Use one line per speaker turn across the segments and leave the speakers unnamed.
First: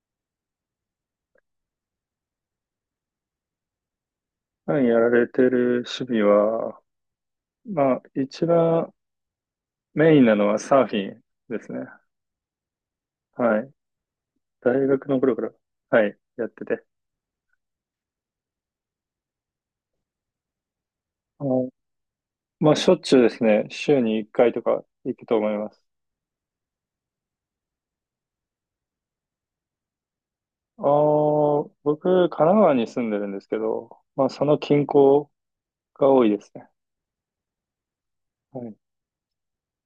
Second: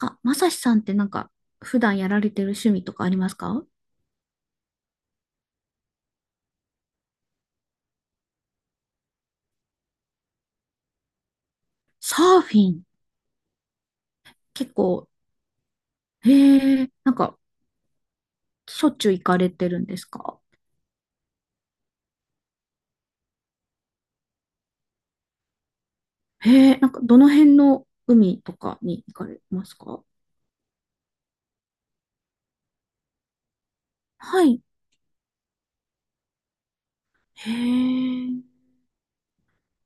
あ、まさしさんって普段やられてる趣味とかありますか？
普段やられてる趣味は、まあ、一番メインなのはサーフィンですね。
サーフィン。
はい。
結
大学
構、
の頃から、はい、
へ
やってて。
え、しょっちゅう行かれてるんですか？
あのまあ、しょっちゅうですね。週に1回とか行くと思います。
へえ、どの辺の海とかに行かれますか？
僕、神奈川に住んでるんですけど、まあ、
は
その
い。
近郊が多いですね。
へえ、
はい。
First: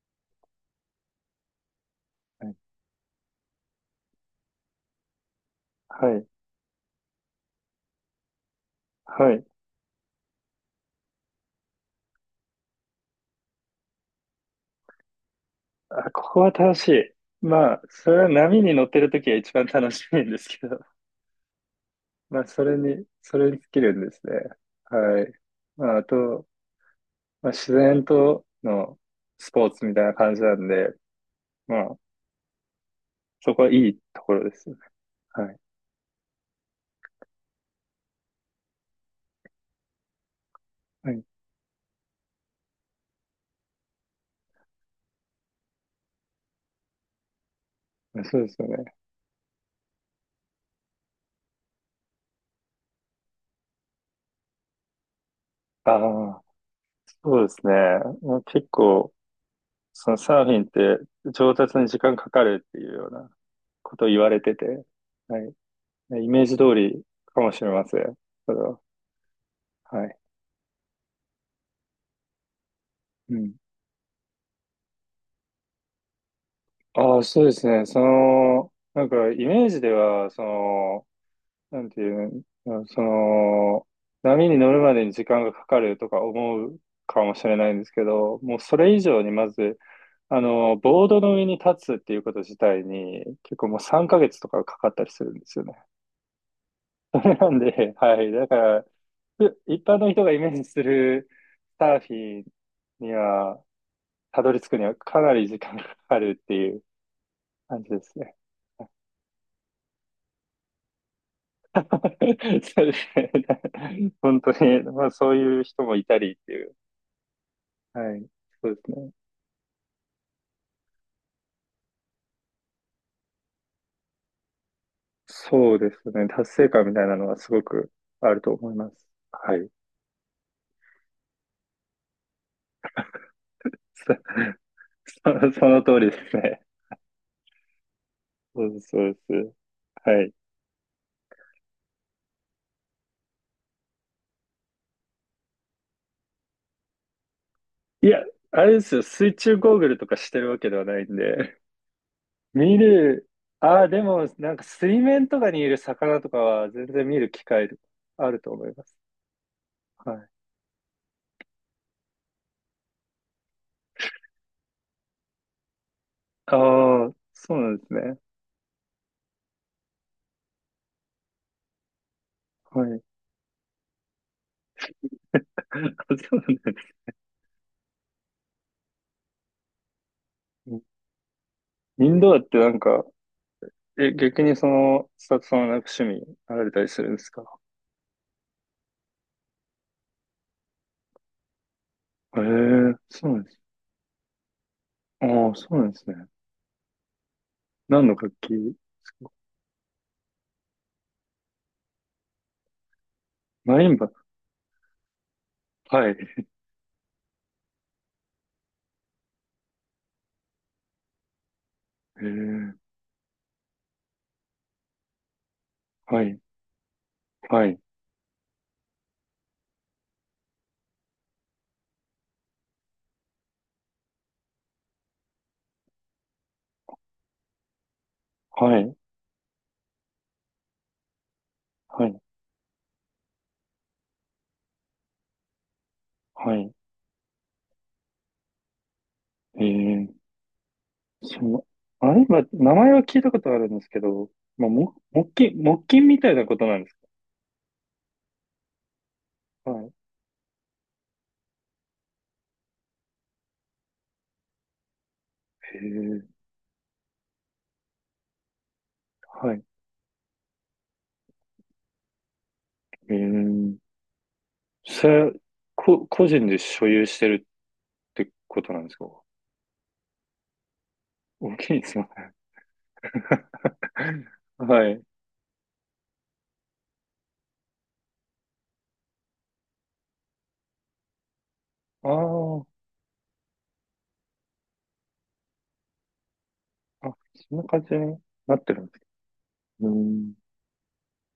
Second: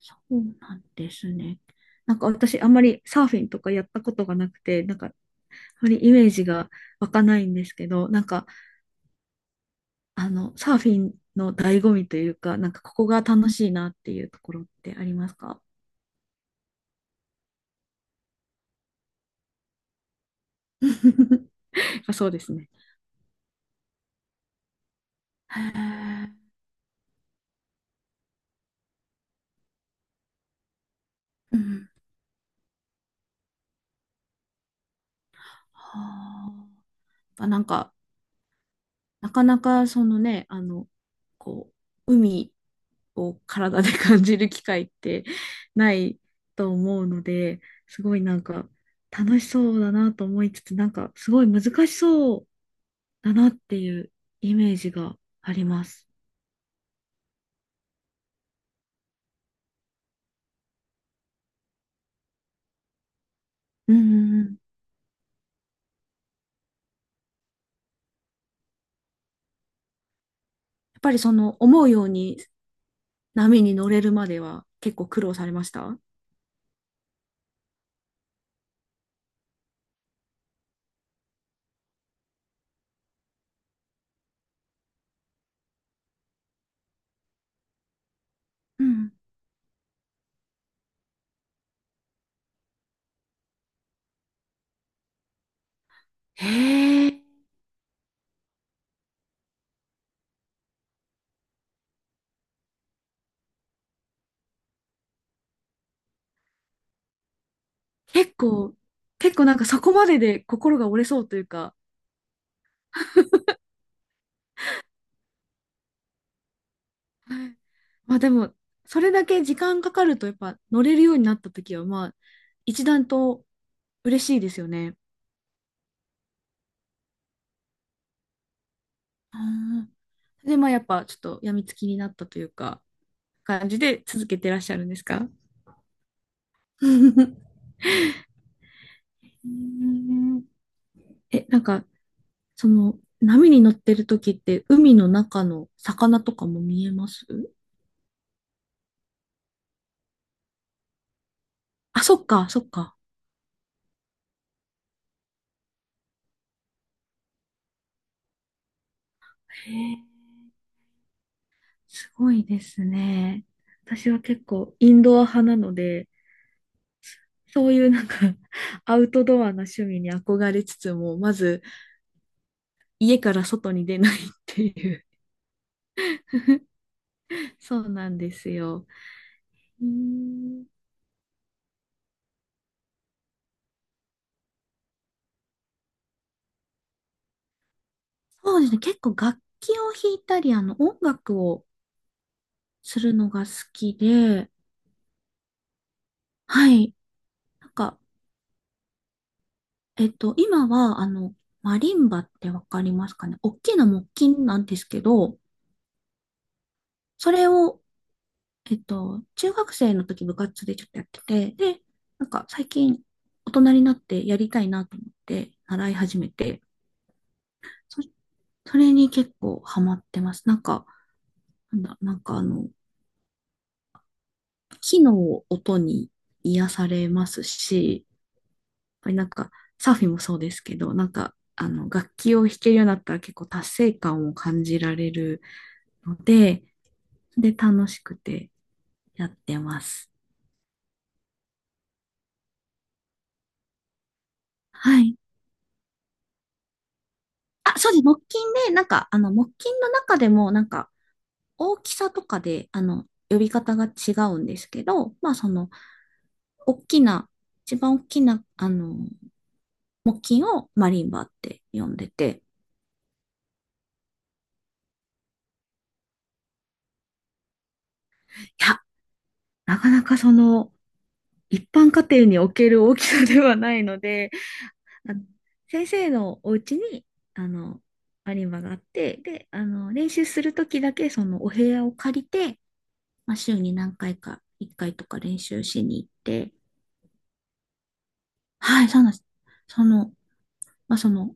そうなんですね。
はい。
私、あんまりサーフィンとかやったことがなくて、あまり
は
イ
い。
メージが湧かないんですけど、
はい。
サーフィンの醍醐味というか、ここが楽しいなっていうところってありますか？
あ、ここは楽しい。まあ、それは波に乗ってる時は一番楽しいんですけど。
やっぱそう
ま
で
あ、
す
そ
ね。
れに、それに尽きるんですね。はい。
へ
まあ、あ
え。
と、まあ、自然とのスポーツみたいな感じなんで、
う
ま
ん。
あ、そこはいいところですよね。はい。
はあ。やっぱなかなか
はい。
こ海を体で 感じる機会ってないと思うので、すごい
まあそうですよね。
楽しそうだなと思いつつ、すごい難しそうだなっていうイメージがあります。
ああ、そうですね。まあ、結構、そのサーフィンって上達に時間かかるっていうような
う
こ
んう
とを言わ
ん
れ
うん。
て
や
て、はい。イメージ通りかもしれません。それは。はい。
っぱり思うように
うん。
波に乗れるまでは結構苦労されました？
ああ、そうですね。その、なんか、イメージでは、その、なんていうの、その、波に乗るまでに時間がかかるとか思うかもしれないんですけど、もうそ
う
れ以
ん。
上にまず、ボードの上に立つっていうこと自体に、結構もう3ヶ月とかかかったりするんですよね。
へ
そ
え。
れなんで、はい。だから、一般の人がイメージするサーフィンには、たどり着くにはかなり時間がかかるっていう感じです
結
ね。
構、結構そこまでで心が折れそうというか、
そうですね。本当に、まあそういう人もいたりっていう。
はい。
はい。
でも、
そうです
そ
ね。
れだけ時間かかるとやっぱ乗れるようになった時は、一段と嬉しいですよね。
そうですね。達成感みたいなのはすごくあると思います。
あ
はい。
ー、で、やっぱちょっと病みつきになったというか、感じで
そ、
続けてらっしゃるんですか？
その通りですね。
うー
そうです、そうです。はい。
ん え、波に乗ってる時って海の中の魚とかも見えます？
いや、あれですよ。水中ゴーグルとかしてるわけではないんで。
あ、そっか、そっ
見
か。
る、ああ、でも、なんか水面とかにいる魚とかは全然見る機会あると思います。
へえ、
はい。
すごいですね。私は結構インドア派なので、
ああ、そうな
そう
んで
いう
すね。
アウトドアな趣味に憧れつつも、まず
はい。
家から外に出ないっていう。
あ、そうなんです
そうなんですよ。うーん、
ね。インドアってなんか、え、逆にその、スタッフさんはなんか趣味あられたりするんですか？
そうですね。結構楽器を弾いたり、音楽を
ええー、
する
そ
の
うな
が
んで
好
す。
きで、
ああ、そうなんですね。
はい。なんか、
何の楽器ですか？
今はマリンバってわかりますかね？大き
マ
な
リン
木
バ。
琴なんですけど、
はい。え
それを中学生の時部活でちょっとやってて、で、
え
最
ー、
近大人になってやりたいなと思って習い始
は
め
い、
て、
はい、
そ、それに結構ハマってます。なんか、なんだ、なんかあの、木の音に癒されますし、やっ
はい、
ぱりサーフィンもそうですけど、
は
楽
い、
器を弾けるようになったら結構達成感を感じられるの
は
で、
い。
で、楽しくてやって
ええ
ます。
ー、その、マリンバ、名前は聞いたことあるんですけど、まあ、
はい。
木琴、木琴みたいなことなんです
あ、そうです。木琴で、木
か？
琴
は
の
い。
中でも、大きさとかで、呼び方が違うんですけど、
ええー、
大きな、一番大きな、
はい。
木琴をマリンバって呼んでて、
ええー、それは、個人で所有してるってこ
い
とな
や、
んですか？
なかなか
大
一
きいで
般
す
家
よ
庭
ね。
における大きさではないので、
はい。
あの先生のお家に、あの、マリンバがあって、で、練習するときだけ、お部屋を
あ
借りて、
あ、
週に何回か、1回とか練習しに行って、
あ、そんな感じになってる
は
ん
い、
です
そう
け
なんです。そ
ど。うー
の、
ん、
まあ、その、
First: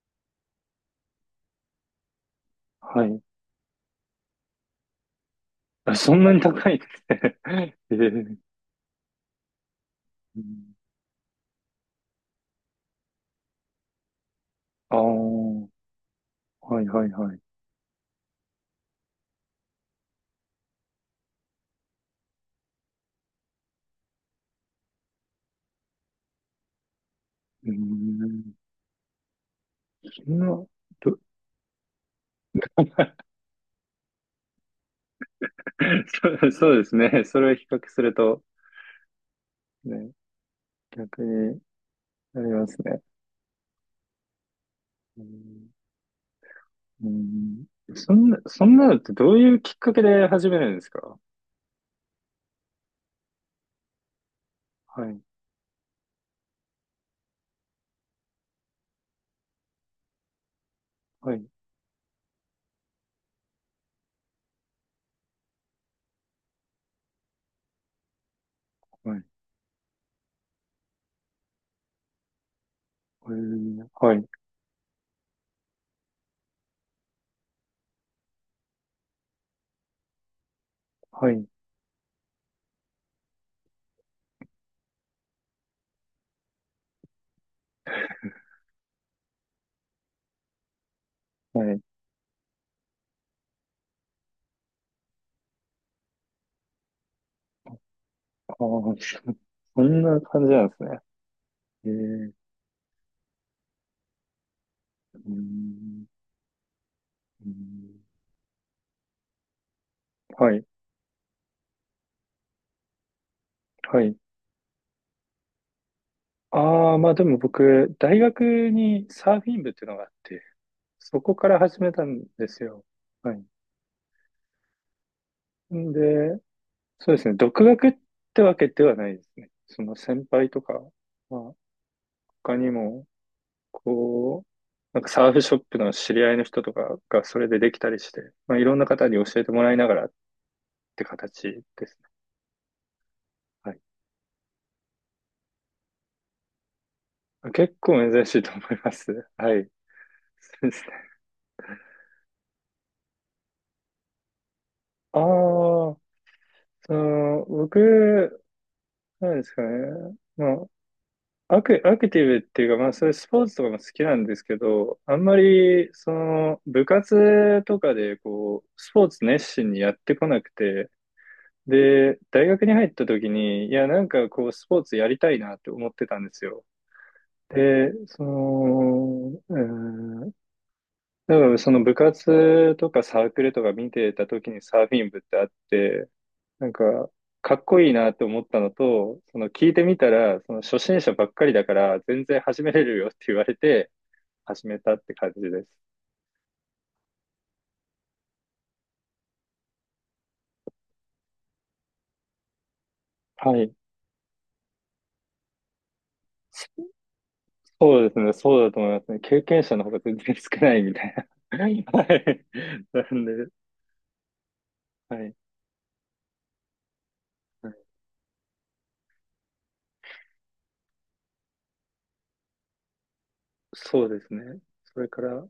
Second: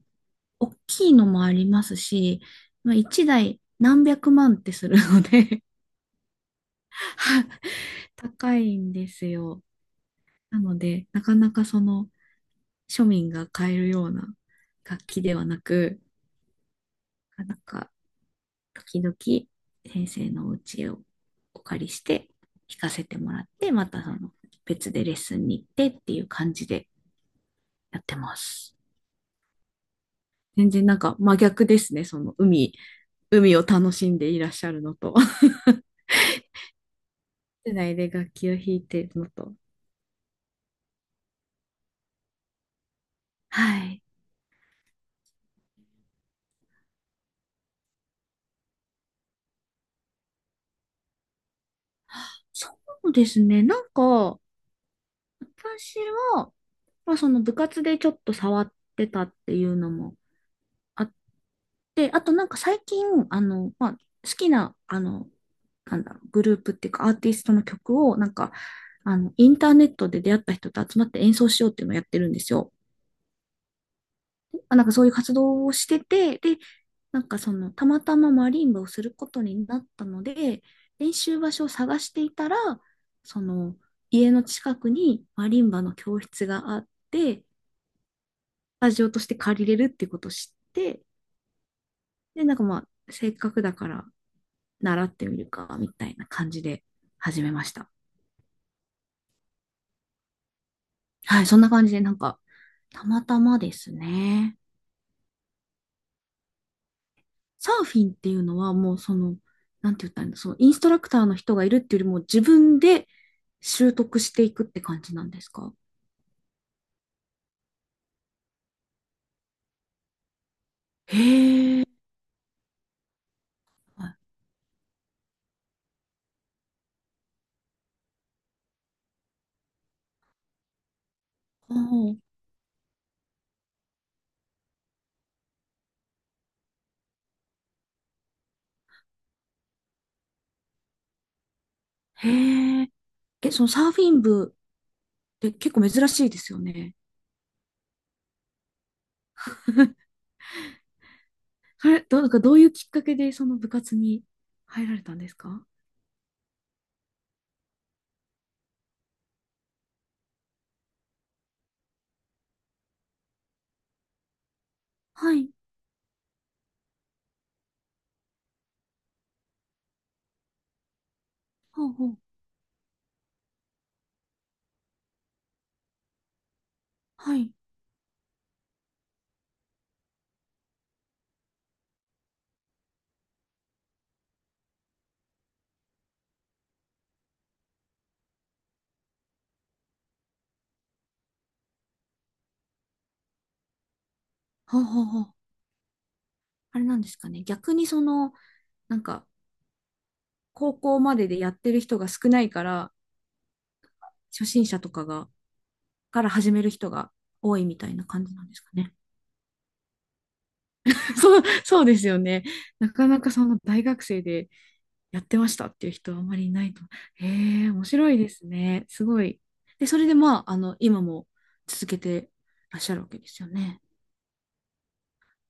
大きいのもありますし、
はい。
1台何百万ってするので
あ、そんなに高いっ て。
はい。
えー、
高いんですよ。
う
な
ん、
ので、なかなか庶民が買えるような
あ
楽器ではな
あ、
く、
はいはいはい。
なんか、時々、先生のお家をお借りして、弾かせてもらって、また別でレッスンに行ってっていう感じで
うー
やってま
ん、
す。
そんな、ど
全然真逆ですね、海を楽しんでいらっしゃるのと、
そうそうですね。それを比
室
較
内
す
で
る
楽
と、
器を弾いているのと。
ね、逆になりますね。
はい。
うん、うん。そんなのってどういうきっかけで始めるんですか？
そうですね。
はい、
私は、その部活でちょっと触ってたっていうのもあっ
はい、
て、あと最近、好きな、グループっていうかアーティストの曲を、
はい、
インターネットで出会った人と集まって演奏しようっていうのをやってるんですよ。
はい、
あ、そういう活動をしてて、で、たまたまマリンバをすることになったので、練
は
習
い、
場所を探していたら、その、家の近くにマリンバの教室があって、スタジオとして借りれるってことを知って、
はい。
で、せっかくだから習ってみるか、みたいな感じで始めました。
ああ、そんな感じなんですね。
はい、そんな感じで、
え
たまたまですね。
うーんうー
サーフ
ん
ィンっていうのはもうなんて言ったらいいんだ、そ
は
の
い、
インストラクターの人がいるっていうよりも自分で習
はい。
得していくって感じなんですか？
ああ、まあでも僕、大学にサーフィン部っていうのがあって、そこから始
へえ、
めたんですよ。はい。
はい。
んで、そうですね、独学ってわけではないですね。その先輩とか、まあ
おー、
他にも、こう、なんかサーフショップの知り合いの人とかがそれでできたりして、まあいろんな方に教えてもらいながらって形ですね。
へえ。え、その
はい。
サーフィン部って結構珍しいですよね。
結構珍しいと思います。はい。そうですね。
それ、どう、なんかどういうきっかけでその部活に入られた
あ
ん
あ、
ですか？
その、僕、なんですかね。まあ、アクティブっていうか、まあ、そういうスポーツとかも好きなんですけど、あん
は
ま
い。
り、その、部活とかで、こう、スポーツ熱心にやってこなくて、
ほうほう。
で、大学に入った時に、いや、なんかこう、スポーツやりたいなって思ってたんですよ。
はい。
で、その、多分その部活とかサークルとか見てた時にサーフィン部ってあって、なんか、かっこいいなって思ったのと、その聞いてみたら、その初心者ばっかりだから全然始めれるよって言われて始め
ほう
たっ
ほう
て
ほ
感
う。
じです。
あれなんですかね。逆になんか、高校まででやってる人が少ないから、
はい。
初心者とかがから始める人が多いみたい
そう
な
です
感
ね。
じなんで
そう
すか
だと思い
ね。
ますね。経験者の方が全然少ないみたい
そう、
な。は
そ
い。
うですよね。なか
な
な
ん
かそ
で、
の大学生で
は
やっ
い。
てましたっていう人はあまりいないと。へえ、
はい、
面白いですね。すごい。で、それで今も続けてらっしゃるわけですよね。
そうですね。それから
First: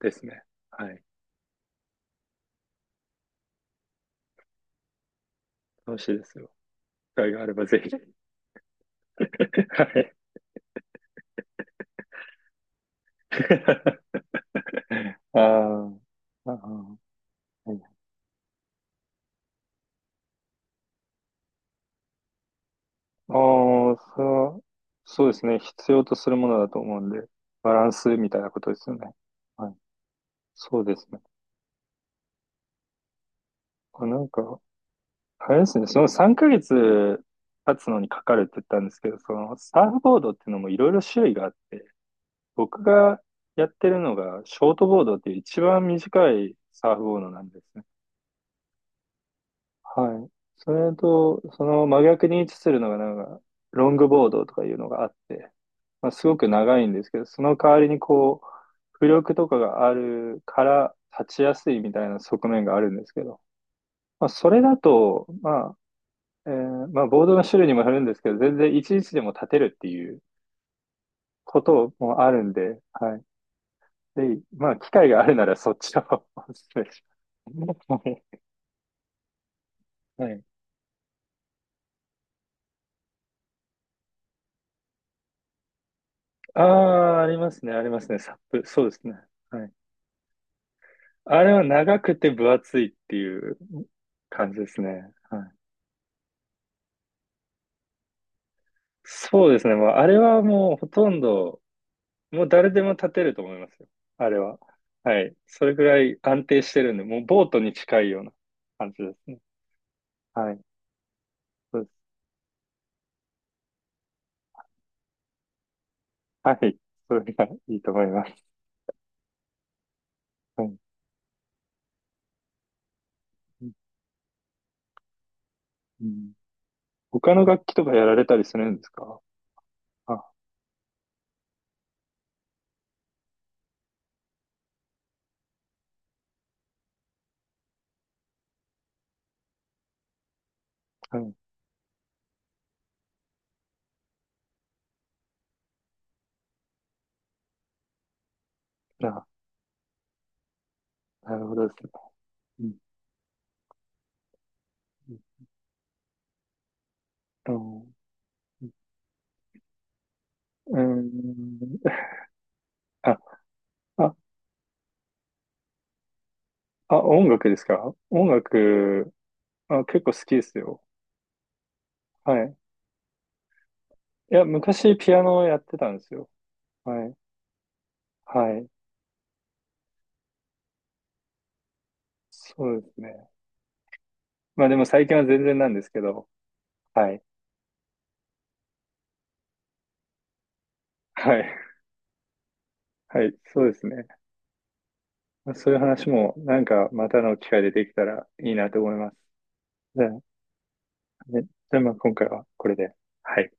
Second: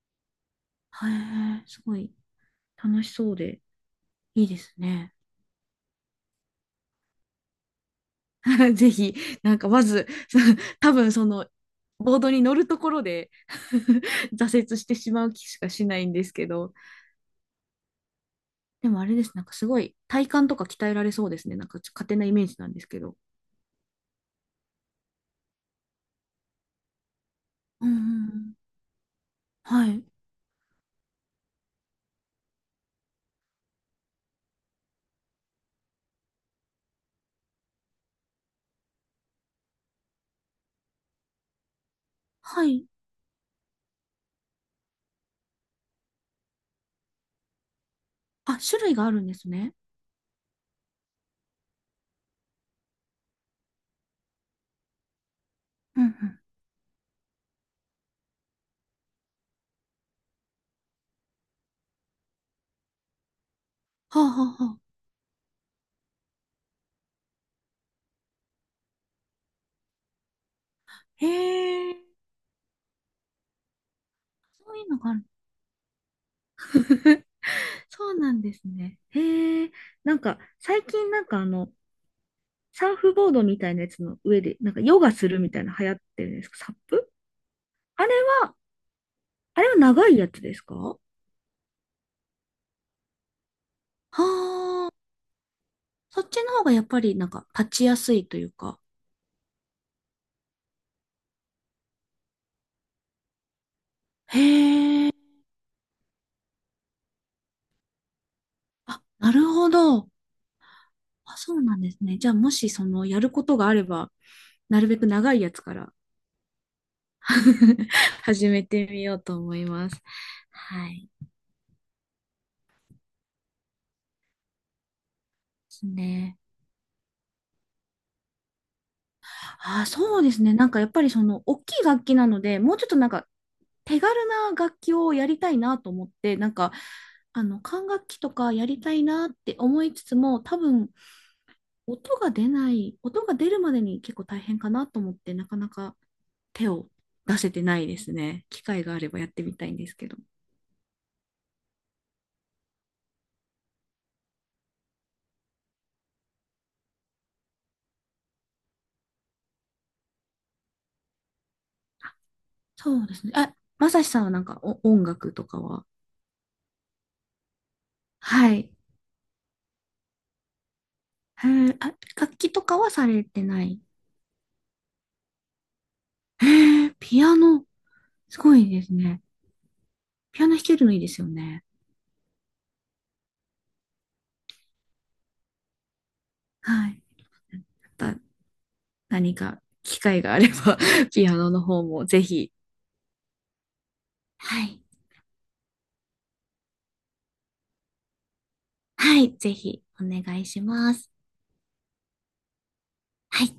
ですね。はい。
へえ、すごい楽しそうでいいですね。
楽しいですよ。機会があればぜひ。
ぜひ、
は
まず、
い。
多分ボードに乗るところで 挫折してし まう
あ
気しかし
ー
ないんですけ
あー、
ど、
はい。
でもあれです。すごい体幹とか鍛えられそうですね。勝手なイメージなんですけど。
あー、そう、そうですね。必要とするものだと思うんで、バラ
うん
ン
う
ス
ん
み
う
たいな
ん。
ことですよね。はい。
はい。
そうですね。あ、なんか、あれですね。その3ヶ月経つのにかかるって言ったんですけど、そのサーフボードっていうのもいろいろ種類があって、
は
僕
い。
がやってるのがショートボードっていう一番短いサーフボードなんですね。
あ、種類があるんですね。
はい。それと、その真逆に位置するのが、なんか、ロングボードとかいうのがあって、
うんう
まあ、すご
ん。
く長いんですけど、その代わりにこう、浮力とかがあるから立ちやすいみたいな側面があるんですけど、
はあ
まあ、
は
それ
あは
だ
あ。
と、まあ、まあ、ボードの種類にもよるんですけど、全然いちいちでも立てるっていう
へ
こと
え。
もあるんで、はい。で、ま
そ
あ、
うい
機
うの
会
があ
が
る。
あるならそっちを お勧めし ます。は
そうな
い。
んですね。へえ。
はい。
最近サーフボードみたいなやつの上で、ヨガするみたいな流行ってるんですか？
あ
サップ？
あ、ありますね、ありま
あれ
すね、サッ
は、
プ。そうですね。
あ
は
れ
い。
は長いやつですか？は
あれは長くて分厚いっていう感じです
あ。
ね。はい。
そっちの方がやっぱり立ちやすいというか。
そうですね。もうあれはもうほとんど、もう誰でも立てると思いますよ。あれは。
へえ。
はい。それぐらい安定してるんで、もうボートに近いような感じ
あ、
です
な
ね。
るほど。
はい。
あ、そうな
そ
ん
うで
です
す。
ね。じゃあ、もしやることがあれば、なるべく長いやつから
はい。それがいいと思い ます。
始めてみようと思います。
はい。
はい。で
う
す
ん。
ね。
他の楽器とかやられたりするんですか？
あ、そう
あ、
ですね。やっぱり大きい楽器なので、もうちょっと手軽な楽器をやりたいなと思って、管楽器とかやりたいなって思いつつも、多分、
はい。
音が出ない、音が出るまでに結構大変かなと思って、なかなか手を出せてないですね。機会があれば
あ、
やってみたいんですけど。
なるほどですね。うん、うんと、うん、
そうで
あ、
すね。あ、まさし
あ
さんはお音楽とかは？
あ、音楽ですか？音
はい。
楽、あ、結構好きですよ。
へえ、あ、
は
楽器
い。
とかはされてない？
いや、昔ピアノをやってたんですよ。
へえ、
はい。
ピアノ、すご
はい。
いですね。ピアノ弾けるのいいですよね。
そうですね。まあでも最近は全然なんですけど。
はい。
はい。
また何か機会があれば ピア
はい。
ノの方もぜひ。
はい。そうですね。
はい。
まあそういう話もなんかまたの機会でできたらいいなと思います。
はい、ぜひ
じ
お
ゃあ、
願いします。
ね、じゃあまあ今回はこれで。は
は
い。
い。